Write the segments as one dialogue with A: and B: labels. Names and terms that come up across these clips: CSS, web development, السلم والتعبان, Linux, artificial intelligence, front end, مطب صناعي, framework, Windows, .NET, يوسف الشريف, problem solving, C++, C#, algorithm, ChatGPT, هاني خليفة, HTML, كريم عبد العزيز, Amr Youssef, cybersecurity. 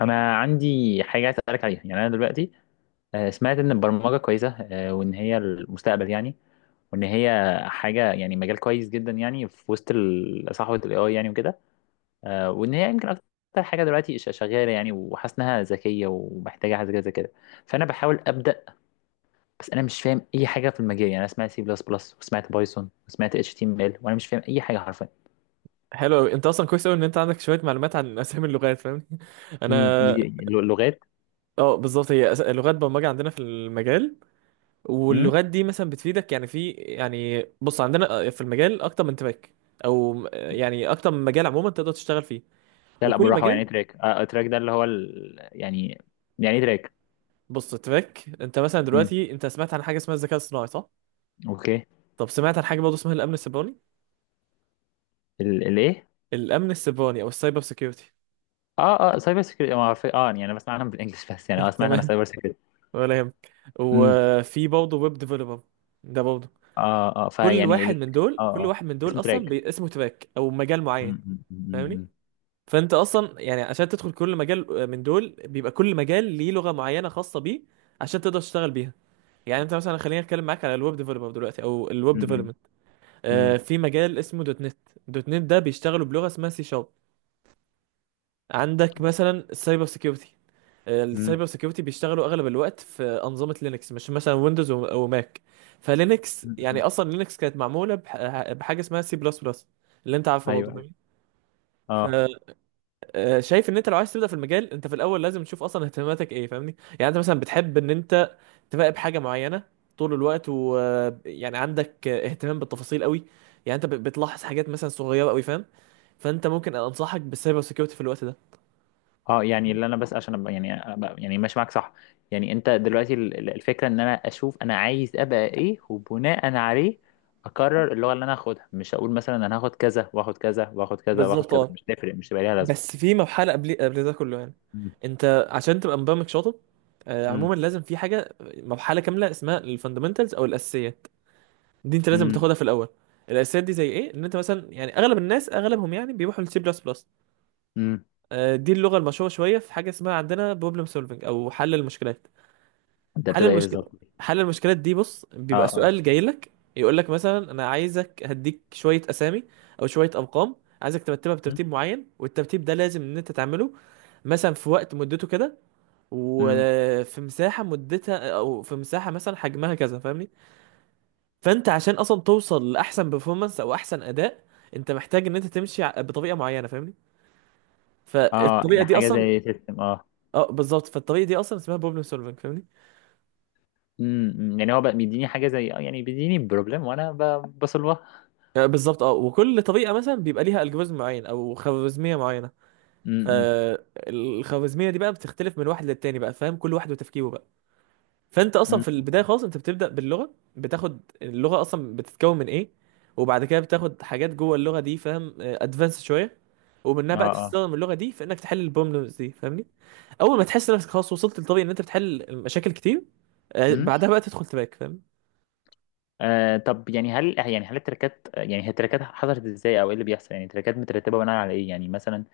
A: انا عندي حاجه عايز اسالك عليها، يعني انا دلوقتي سمعت ان البرمجه كويسه، وان هي المستقبل يعني، وان هي حاجه يعني مجال كويس جدا يعني، في وسط صحوه الاي اي يعني، وكده. وان هي يمكن اكتر حاجه دلوقتي شغاله يعني، وحاسس انها ذكيه ومحتاجه حاجه زي كده. فانا بحاول ابدا، بس انا مش فاهم اي حاجه في المجال. يعني انا سمعت سي بلس بلس، وسمعت بايثون، وسمعت اتش تي ام ال، وانا مش فاهم اي حاجه حرفيا.
B: حلو قوي. انت اصلا كويس قوي ان انت عندك شويه معلومات عن اسامي اللغات، فاهمني؟
A: امم،
B: انا
A: دي لغات.
B: اه، بالظبط، هي لغات برمجه عندنا في المجال.
A: امم.
B: واللغات دي مثلا بتفيدك، يعني في يعني بص، عندنا في المجال اكتر من تراك، او يعني اكتر من مجال عموما تقدر تشتغل فيه.
A: لا لا،
B: وكل
A: بالراحه. يعني
B: مجال،
A: تراك، تراك ده اللي هو يعني، يعني إيه تراك؟
B: بص، تراك. انت مثلا
A: امم.
B: دلوقتي انت سمعت عن حاجه اسمها الذكاء الصناعي، صح؟
A: اوكي.
B: طب سمعت عن حاجه برضه اسمها الامن السيبراني؟
A: الايه؟
B: الامن السيبراني او السايبر سيكيورتي.
A: اه اه، سايبر سكيورتي. يعني انا بسمع عنها بالانجلش بس. يعني سمعت انا
B: تمام،
A: سايبر سكيورتي.
B: ولا يهمك.
A: امم.
B: وفي برضه ويب ديفلوبر، ده برضه.
A: اه اه،
B: كل
A: فيعني
B: واحد من دول
A: اه
B: كل
A: اه،
B: واحد من دول
A: اسمه
B: اصلا
A: تراك.
B: اسمه تراك او مجال معين،
A: امم.
B: فاهمني؟
A: امم.
B: فانت اصلا يعني عشان تدخل كل مجال من دول، بيبقى كل مجال ليه لغه معينه خاصه بيه، عشان تقدر تشتغل بيها. يعني انت مثلا، خليني اتكلم معاك على الويب ديفلوبر دلوقتي او الويب
A: امم.
B: ديفلوبمنت، آه،
A: امم.
B: في مجال اسمه دوت نت. دوت نت ده بيشتغلوا بلغه اسمها سي شارب. عندك مثلا السايبر سيكيورتي،
A: امم.
B: السايبر سيكيورتي بيشتغلوا اغلب الوقت في انظمه لينكس، مش مثلا ويندوز وماك. فلينكس يعني،
A: امم.
B: اصلا لينكس كانت معموله بحاجه اسمها سي بلس بلس، اللي انت عارفها
A: ايوه
B: برضه،
A: ايوه.
B: فاهمني؟
A: اه
B: فشايف ان انت لو عايز تبدا في المجال، انت في الاول لازم تشوف اصلا اهتماماتك ايه، فاهمني؟ يعني انت مثلا بتحب ان انت تراقب حاجه معينه طول الوقت، ويعني عندك اهتمام بالتفاصيل قوي، يعني انت بتلاحظ حاجات مثلا صغيره قوي، فاهم؟ فانت ممكن انصحك بالسايبر سيكيورتي في الوقت ده.
A: اه. يعني اللي انا بس عشان ابقى، يعني أبقى يعني ماشي معاك، صح؟ يعني انت دلوقتي، الفكره ان انا اشوف انا عايز ابقى ايه، وبناء عليه اقرر اللغه اللي انا هاخدها. مش هقول مثلا انا هاخد كذا واخد كذا واخد كذا واخد
B: بالظبط
A: كذا،
B: اه،
A: مش تفرق، مش هيبقى ليها
B: بس
A: لازمه.
B: في مرحلة قبل ده كله يعني.
A: امم.
B: انت عشان تبقى مبرمج شاطر، عموما لازم في حاجة مرحلة كاملة اسمها الفاندمنتالز او الاساسيات. دي انت لازم
A: امم.
B: بتاخدها في الاول. الاساسيات دي زي ايه؟ ان انت مثلا، يعني اغلب الناس اغلبهم يعني بيروحوا للسي بلس بلس.
A: امم.
B: دي اللغة المشهورة شوية. في حاجة اسمها عندنا بروبلم سولفنج او حل المشكلات.
A: انت
B: حل
A: بتبقى ايه
B: المشكلة،
A: بالظبط؟
B: حل المشكلات دي، بص،
A: اه
B: بيبقى
A: اه.
B: سؤال جاي لك يقول لك مثلا: انا عايزك هديك شوية اسامي او شوية ارقام، عايزك ترتبها
A: مم.
B: بترتيب معين، والترتيب ده لازم ان انت تعمله مثلا في وقت مدته كده،
A: امم.
B: وفي مساحه مدتها، او في مساحه مثلا حجمها كذا، فاهمني؟ فانت عشان اصلا توصل لاحسن بيرفورمانس او احسن اداء، انت محتاج ان انت تمشي بطريقه معينه، فاهمني؟
A: اه،
B: فالطريقه
A: يعني
B: دي
A: حاجة
B: اصلا،
A: زي سيستم. اه
B: اه بالظبط، فالطريقه دي اصلا اسمها بروبلم سولفنج، فاهمني؟
A: امم. أمم. يعني هو بقى بيديني حاجه زي، يعني بيديني بروبلم وانا بصلها.
B: بالظبط اه. وكل طريقه مثلا بيبقى ليها الجوريزم معين او خوارزميه معينه.
A: امم.
B: فالخوارزميه دي بقى بتختلف من واحد للتاني بقى، فاهم؟ كل واحد وتفكيره بقى. فانت اصلا
A: امم.
B: في البدايه خالص، انت بتبدا باللغه، بتاخد اللغه اصلا بتتكون من ايه، وبعد كده بتاخد حاجات جوه اللغه دي، فاهم؟ ادفانس شويه، ومنها
A: اه
B: بقى
A: اه.
B: تستخدم اللغه دي في انك تحل البروبلمز دي، فاهمني؟ اول ما تحس نفسك خلاص وصلت لطبيعي ان انت بتحل مشاكل كتير،
A: امم.
B: بعدها بقى تدخل تباك، فاهم؟
A: طب، يعني هل، يعني هل التراكات، يعني هي التراكات حصلت ازاي، او ايه اللي بيحصل؟ يعني التراكات مترتبه بناء على ايه؟ يعني مثلا،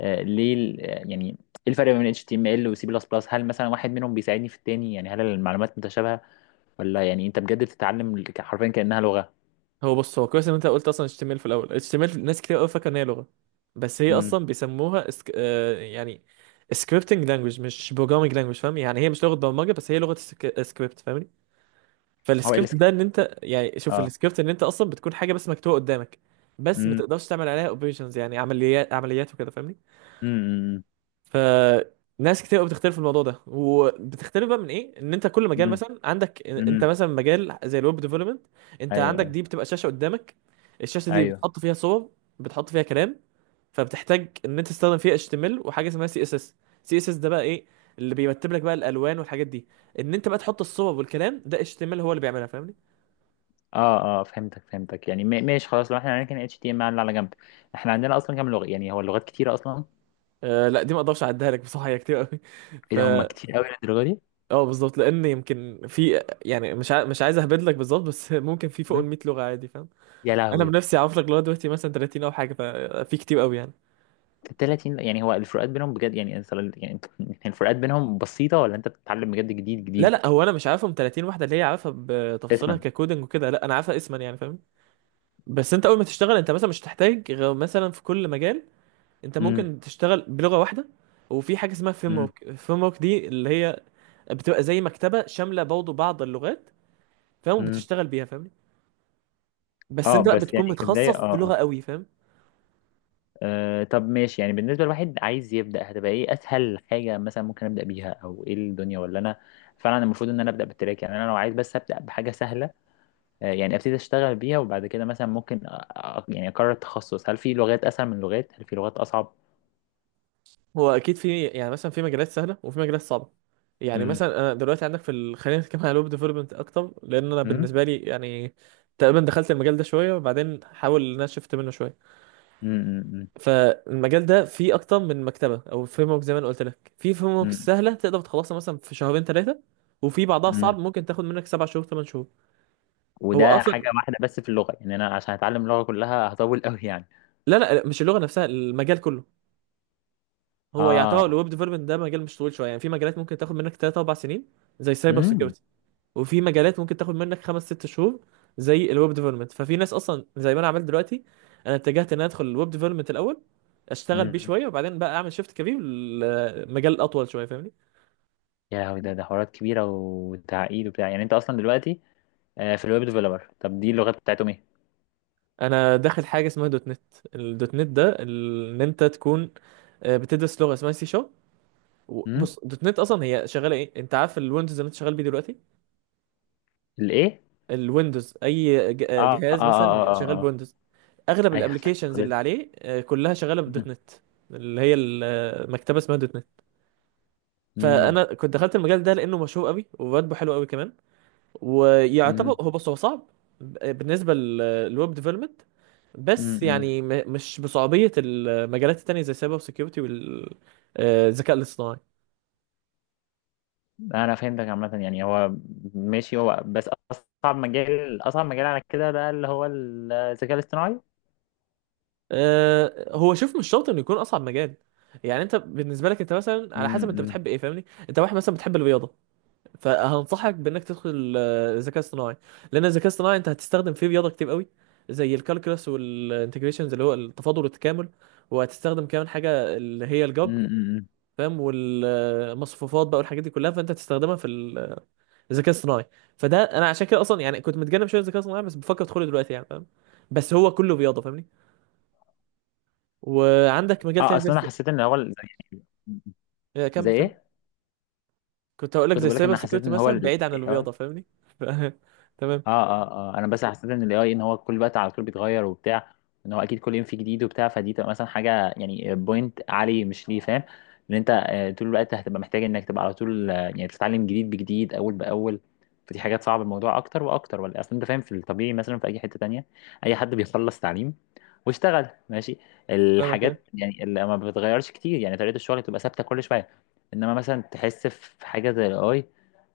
A: آه ليه ال- آه، يعني ايه الفرق بين اتش تي ام ال وسي بلس بلس؟ هل مثلا واحد منهم بيساعدني في التاني؟ يعني هل المعلومات متشابهه، ولا يعني انت بجد بتتعلم حرفيا كانها لغه؟
B: هو بص، هو كويس ان انت قلت اصلا HTML في الاول. HTML ناس كتير قوي فاكره ان هي لغه، بس هي
A: امم.
B: اصلا بيسموها اسك... آه، يعني سكريبتنج لانجوج مش بروجرامنج لانجوج، فاهم؟ يعني هي مش لغه برمجه، بس هي لغه سكريبت، فاهم؟
A: هو ايه
B: فالسكريبت ده
A: السكريبت؟
B: ان انت يعني، شوف،
A: اه.
B: السكريبت ان انت اصلا بتكون حاجه بس مكتوبه قدامك، بس ما
A: امم.
B: تقدرش تعمل عليها اوبريشنز يعني عمليات وكده، فاهمني؟
A: امم.
B: فناس كتير قوي بتختلف في الموضوع ده، وبتختلف بقى من ايه؟ ان انت كل مجال،
A: امم.
B: مثلا عندك انت
A: امم.
B: مثلا مجال زي الويب ديفلوبمنت، انت
A: ايوه
B: عندك
A: ايوه
B: دي بتبقى شاشه قدامك. الشاشه دي
A: ايوه.
B: بتحط فيها صور، بتحط فيها كلام، فبتحتاج ان انت تستخدم فيها HTML وحاجه اسمها سي اس اس. سي اس اس ده بقى ايه؟ اللي بيرتب لك بقى الالوان والحاجات دي. ان انت بقى تحط الصور والكلام، ده HTML هو اللي بيعملها، فاهمني؟
A: اه اه، فهمتك فهمتك. يعني ماشي خلاص، لو احنا هنركن اتش تي ام ال على جنب، احنا عندنا اصلا كام لغه؟ يعني هو اللغات كتيره اصلا؟
B: آه لا، دي ما اقدرش اعدها لك بصراحه، هي كتير قوي.
A: ايه
B: ف
A: ده، هم كتير قوي للدرجه دي؟
B: اه، بالظبط، لان يمكن في يعني، مش عايز اهبد لك بالظبط، بس ممكن في فوق ال
A: مم.
B: 100 لغه عادي، فاهم؟
A: يا
B: انا
A: لهوي.
B: بنفسي اعرف لك لغايه دلوقتي مثلا 30 او حاجه، ففي كتير قوي يعني.
A: 30؟ يعني هو الفروقات بينهم بجد، يعني انت يعني الفروقات بينهم بسيطه، ولا انت بتتعلم بجد جديد
B: لا
A: جديد؟
B: لا هو انا مش عارفهم 30 واحده اللي هي عارفها بتفاصيلها
A: اسما.
B: ككودنج وكده، لا، انا عارفها اسما يعني، فاهم؟ بس انت اول ما تشتغل، انت مثلا مش هتحتاج غير مثلا في كل مجال انت
A: امم.
B: ممكن تشتغل بلغه واحده. وفي حاجه اسمها فريم
A: امم.
B: ورك. الفريم ورك دي اللي هي بتبقى زي مكتبه شامله برضه بعض اللغات، فاهم؟
A: امم.
B: وبتشتغل بيها، فاهم؟ بس
A: اه،
B: انت بقى
A: بس
B: بتكون
A: يعني كبدايه. اه
B: متخصص في لغه
A: آه.
B: قوي، فاهم؟
A: أه طب ماشي، يعني بالنسبة لواحد عايز يبدأ، هتبقى ايه أسهل حاجة مثلا ممكن أبدأ بيها، أو ايه الدنيا؟ ولا أنا فعلا المفروض إن أنا أبدأ بالتراك؟ يعني أنا لو عايز بس أبدأ بحاجة سهلة، أه يعني أبتدي أشتغل بيها، وبعد كده مثلا ممكن يعني أقرر التخصص. هل في لغات أسهل من لغات؟ هل في لغات أصعب؟
B: هو اكيد في يعني، مثلا في مجالات سهله وفي مجالات صعبه. يعني
A: امم.
B: مثلا انا دلوقتي عندك في خلينا نتكلم على الويب ديفلوبمنت اكتر، لان انا
A: امم.
B: بالنسبه لي يعني تقريبا دخلت المجال ده شويه وبعدين حاول، ان انا شفت منه شويه.
A: امم.
B: فالمجال ده فيه اكتر من مكتبه او فريم ورك. زي ما انا قلت لك، في فريم ورك
A: امم.
B: سهله تقدر تخلصها مثلا في شهرين ثلاثه، وفي بعضها صعب
A: امم.
B: ممكن تاخد منك سبع شهور ثمان شهور. هو
A: وده حاجة
B: اصلا،
A: واحدة بس في اللغة، يعني أنا عشان أتعلم اللغة كلها هطول أوي يعني.
B: لا لا، مش اللغه نفسها، المجال كله. هو يعتبر
A: آه.
B: الويب ديفلوبمنت ده مجال مش طويل شويه، يعني في مجالات ممكن تاخد منك 3 4 سنين زي سايبر
A: امم.
B: سيكيورتي، وفي مجالات ممكن تاخد منك 5 6 شهور زي الويب ديفلوبمنت. ففي ناس اصلا زي ما انا عملت دلوقتي، انا اتجهت ان انا ادخل الويب ديفلوبمنت الاول، اشتغل بيه
A: امم.
B: شويه وبعدين بقى اعمل شيفت كبير لمجال اطول شويه، فاهمني؟
A: يا لهوي، ده حوارات كبيرة وتعقيد وبتاع. يعني أنت أصلا دلوقتي، في الويب ديفلوبر، طب دي اللغات بتاعتهم ايه؟
B: انا داخل حاجه اسمها دوت نت. الدوت نت ده ان انت تكون بتدرس لغه اسمها سي شارب.
A: امم.
B: بص، دوت نت اصلا هي شغاله ايه؟ انت عارف الويندوز اللي انت شغال بيه دلوقتي؟
A: الايه؟
B: الويندوز، اي
A: اه اه
B: جهاز
A: اه اه
B: مثلا شغال
A: اه. آه.
B: بويندوز، اغلب
A: ايوه
B: الابلكيشنز اللي
A: حضرتك.
B: عليه كلها شغاله بدوت نت، اللي هي المكتبه اسمها دوت نت.
A: امم.
B: فانا كنت دخلت المجال ده لانه مشهور قوي وبراتبه حلو قوي كمان. ويعتبر
A: امم.
B: هو، بص، هو صعب بالنسبه للويب ديفلوبمنت، بس
A: امم.
B: يعني مش بصعوبيه المجالات التانيه زي السايبر سيكيورتي والذكاء الاصطناعي.
A: انا فهمتك عامه. يعني هو ماشي، هو بس اصعب مجال، اصعب مجال على كده بقى اللي هو الذكاء الاصطناعي؟
B: هو شوف، مش شرط انه يكون اصعب مجال. يعني انت بالنسبه لك، انت مثلا على حسب انت
A: امم.
B: بتحب ايه، فاهمني؟ انت واحد مثلا بتحب الرياضه، فهنصحك بانك تدخل الذكاء الاصطناعي. لان الذكاء الاصطناعي انت هتستخدم فيه رياضه كتير قوي، زي الكالكولس والانتجريشنز اللي هو التفاضل والتكامل. وهتستخدم كمان حاجه اللي هي الجبر،
A: امم.
B: فاهم؟ والمصفوفات بقى والحاجات دي كلها، فانت هتستخدمها في الذكاء الاصطناعي. فده انا عشان كده اصلا يعني كنت متجنب شويه الذكاء الاصطناعي، بس بفكر ادخله دلوقتي يعني، فاهم؟ بس هو كله رياضه، فاهمني؟ وعندك مجال
A: اه،
B: تاني زي
A: اصل انا حسيت ان هو زي.
B: آه،
A: زي
B: كمل كمل.
A: ايه؟
B: كنت هقول لك
A: كنت
B: زي
A: بقول لك ان
B: السايبر
A: أنا حسيت
B: سيكيورتي
A: ان هو
B: مثلا، بعيد عن الرياضه، فاهمني؟ ف... تمام.
A: اه اه اه، انا بس حسيت ان الاي اي، ان هو كل وقت على طول بيتغير وبتاع، ان هو اكيد كل يوم في جديد وبتاع. فدي تبقى مثلا حاجه يعني بوينت عالي، مش ليه؟ فاهم ان انت طول الوقت هتبقى محتاج انك تبقى على طول، يعني تتعلم جديد بجديد اول باول. فدي حاجات صعبه الموضوع اكتر واكتر، ولا؟ اصل انت فاهم، في الطبيعي مثلا في اي حته تانية، اي حد بيخلص تعليم واشتغل ماشي،
B: فاهمك إيه.
A: الحاجات يعني اللي ما بتتغيرش كتير، يعني طريقه الشغل بتبقى ثابته كل شويه. انما مثلا تحس في حاجه زي الاي،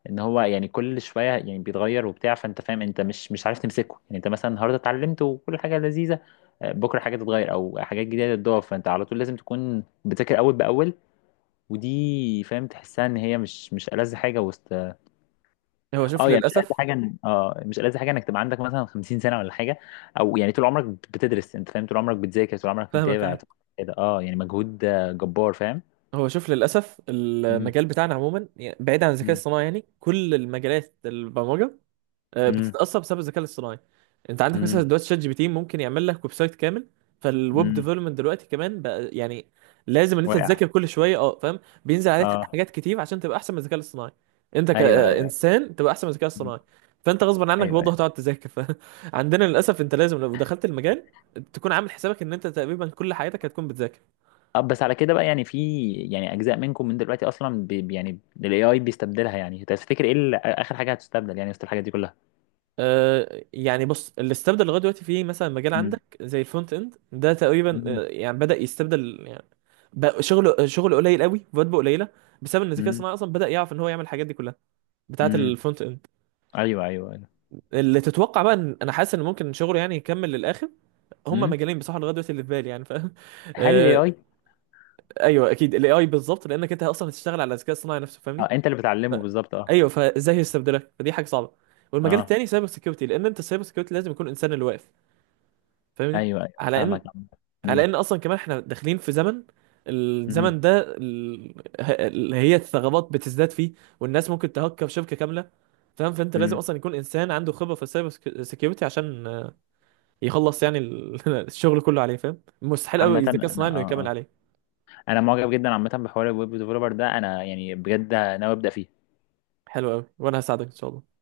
A: ان هو يعني كل شويه يعني بيتغير وبتاع، فانت فاهم، انت مش عارف تمسكه. يعني انت مثلا النهارده اتعلمت وكل حاجه لذيذه، بكره حاجه تتغير او حاجات جديده تضاف، فانت على طول لازم تكون بتذاكر اول باول. ودي فاهم، تحسها ان هي مش ألذ حاجه وسط.
B: هو شوف
A: اه يعني مش ألذ
B: للاسف،
A: حاجه ان، مش ألذ حاجه انك تبقى عندك مثلا 50 سنه ولا حاجه، او يعني طول عمرك بتدرس. انت فاهم، طول عمرك بتذاكر، طول عمرك
B: فاهمك
A: متابع، طول
B: ايه،
A: عمرك كده. اه يعني مجهود، جبار، فاهم؟
B: هو شوف للأسف
A: امم.
B: المجال بتاعنا عموما يعني بعيد عن الذكاء
A: امم.
B: الصناعي، يعني كل المجالات البرمجة
A: امم.
B: بتتأثر بسبب الذكاء الاصطناعي. أنت عندك مثلا دلوقتي شات جي بي تي ممكن يعمل لك ويب سايت كامل. فالويب
A: امم.
B: ديفلوبمنت دلوقتي كمان بقى يعني لازم إن أنت
A: واقع.
B: تذاكر كل شوية، أه فاهم؟ بينزل عليك
A: اه.
B: حاجات كتير عشان تبقى أحسن من الذكاء الاصطناعي، أنت
A: ايوه ايوه.
B: كإنسان تبقى أحسن من الذكاء
A: امم.
B: الاصطناعي. فأنت غصبا عنك
A: ايوه
B: برضه
A: ايوه.
B: هتقعد تذاكر، فعندنا للأسف أنت لازم لو دخلت المجال تكون عامل حسابك إن أنت تقريبا كل حياتك هتكون بتذاكر.
A: طب بس على كده بقى، يعني في، يعني اجزاء منكم من دلوقتي اصلا يعني الاي اي بيستبدلها. يعني تفتكر ايه اخر حاجه هتستبدل يعني وسط الحاجات دي كلها؟
B: يعني بص، اللي استبدل لغايه دلوقتي فيه مثلا مجال
A: مم.
B: عندك زي الفرونت اند، ده تقريبا
A: مم.
B: يعني بدأ يستبدل يعني، بقى شغله قليل قوي، فواتبه قليله، بسبب ان الذكاء
A: امم.
B: الصناعي اصلا بدأ يعرف ان هو يعمل الحاجات دي كلها بتاعه
A: امم.
B: الفرونت اند.
A: ايوه ايوه ايوه.
B: اللي تتوقع بقى، ان انا حاسس ان ممكن شغله يعني يكمل للاخر، هما
A: امم.
B: مجالين بصراحه لغايه دلوقتي اللي في بالي يعني، فاهم؟
A: هل الاي
B: آه،
A: اي؟
B: ايوه اكيد الاي اي بالظبط، لانك انت اصلا هتشتغل على الذكاء الصناعي نفسه، فاهمني؟
A: اه، انت اللي
B: ف-
A: بتعلمه بالظبط، اه.
B: ايوه فازاي هيستبدلك؟ فدي حاجه صعبه. والمجال
A: اه،
B: التاني سايبر سكيورتي، لان انت السايبر سكيورتي لازم يكون انسان اللي واقف، فاهمني؟
A: ايوه ايوه،
B: على
A: فاهمك.
B: ان على
A: امم.
B: ان اصلا كمان احنا داخلين في زمن،
A: امم.
B: الزمن ده اللي هي الثغرات بتزداد فيه، والناس ممكن تهكر شبكه كامله، فاهم؟ فانت لازم
A: امم.
B: اصلا يكون انسان عنده خبره في السايبر سكيورتي، عشان يخلص يعني الشغل كله عليه، فاهم؟ مستحيل قوي
A: عامه
B: الذكاء الصناعي
A: انا، اه
B: انه يكمل
A: اه
B: عليه.
A: انا معجب جدا عامه بحوار الويب ديفلوبر ده. انا يعني بجد ناوي ابدا فيه.
B: حلو قوي، وانا هساعدك ان شاء الله.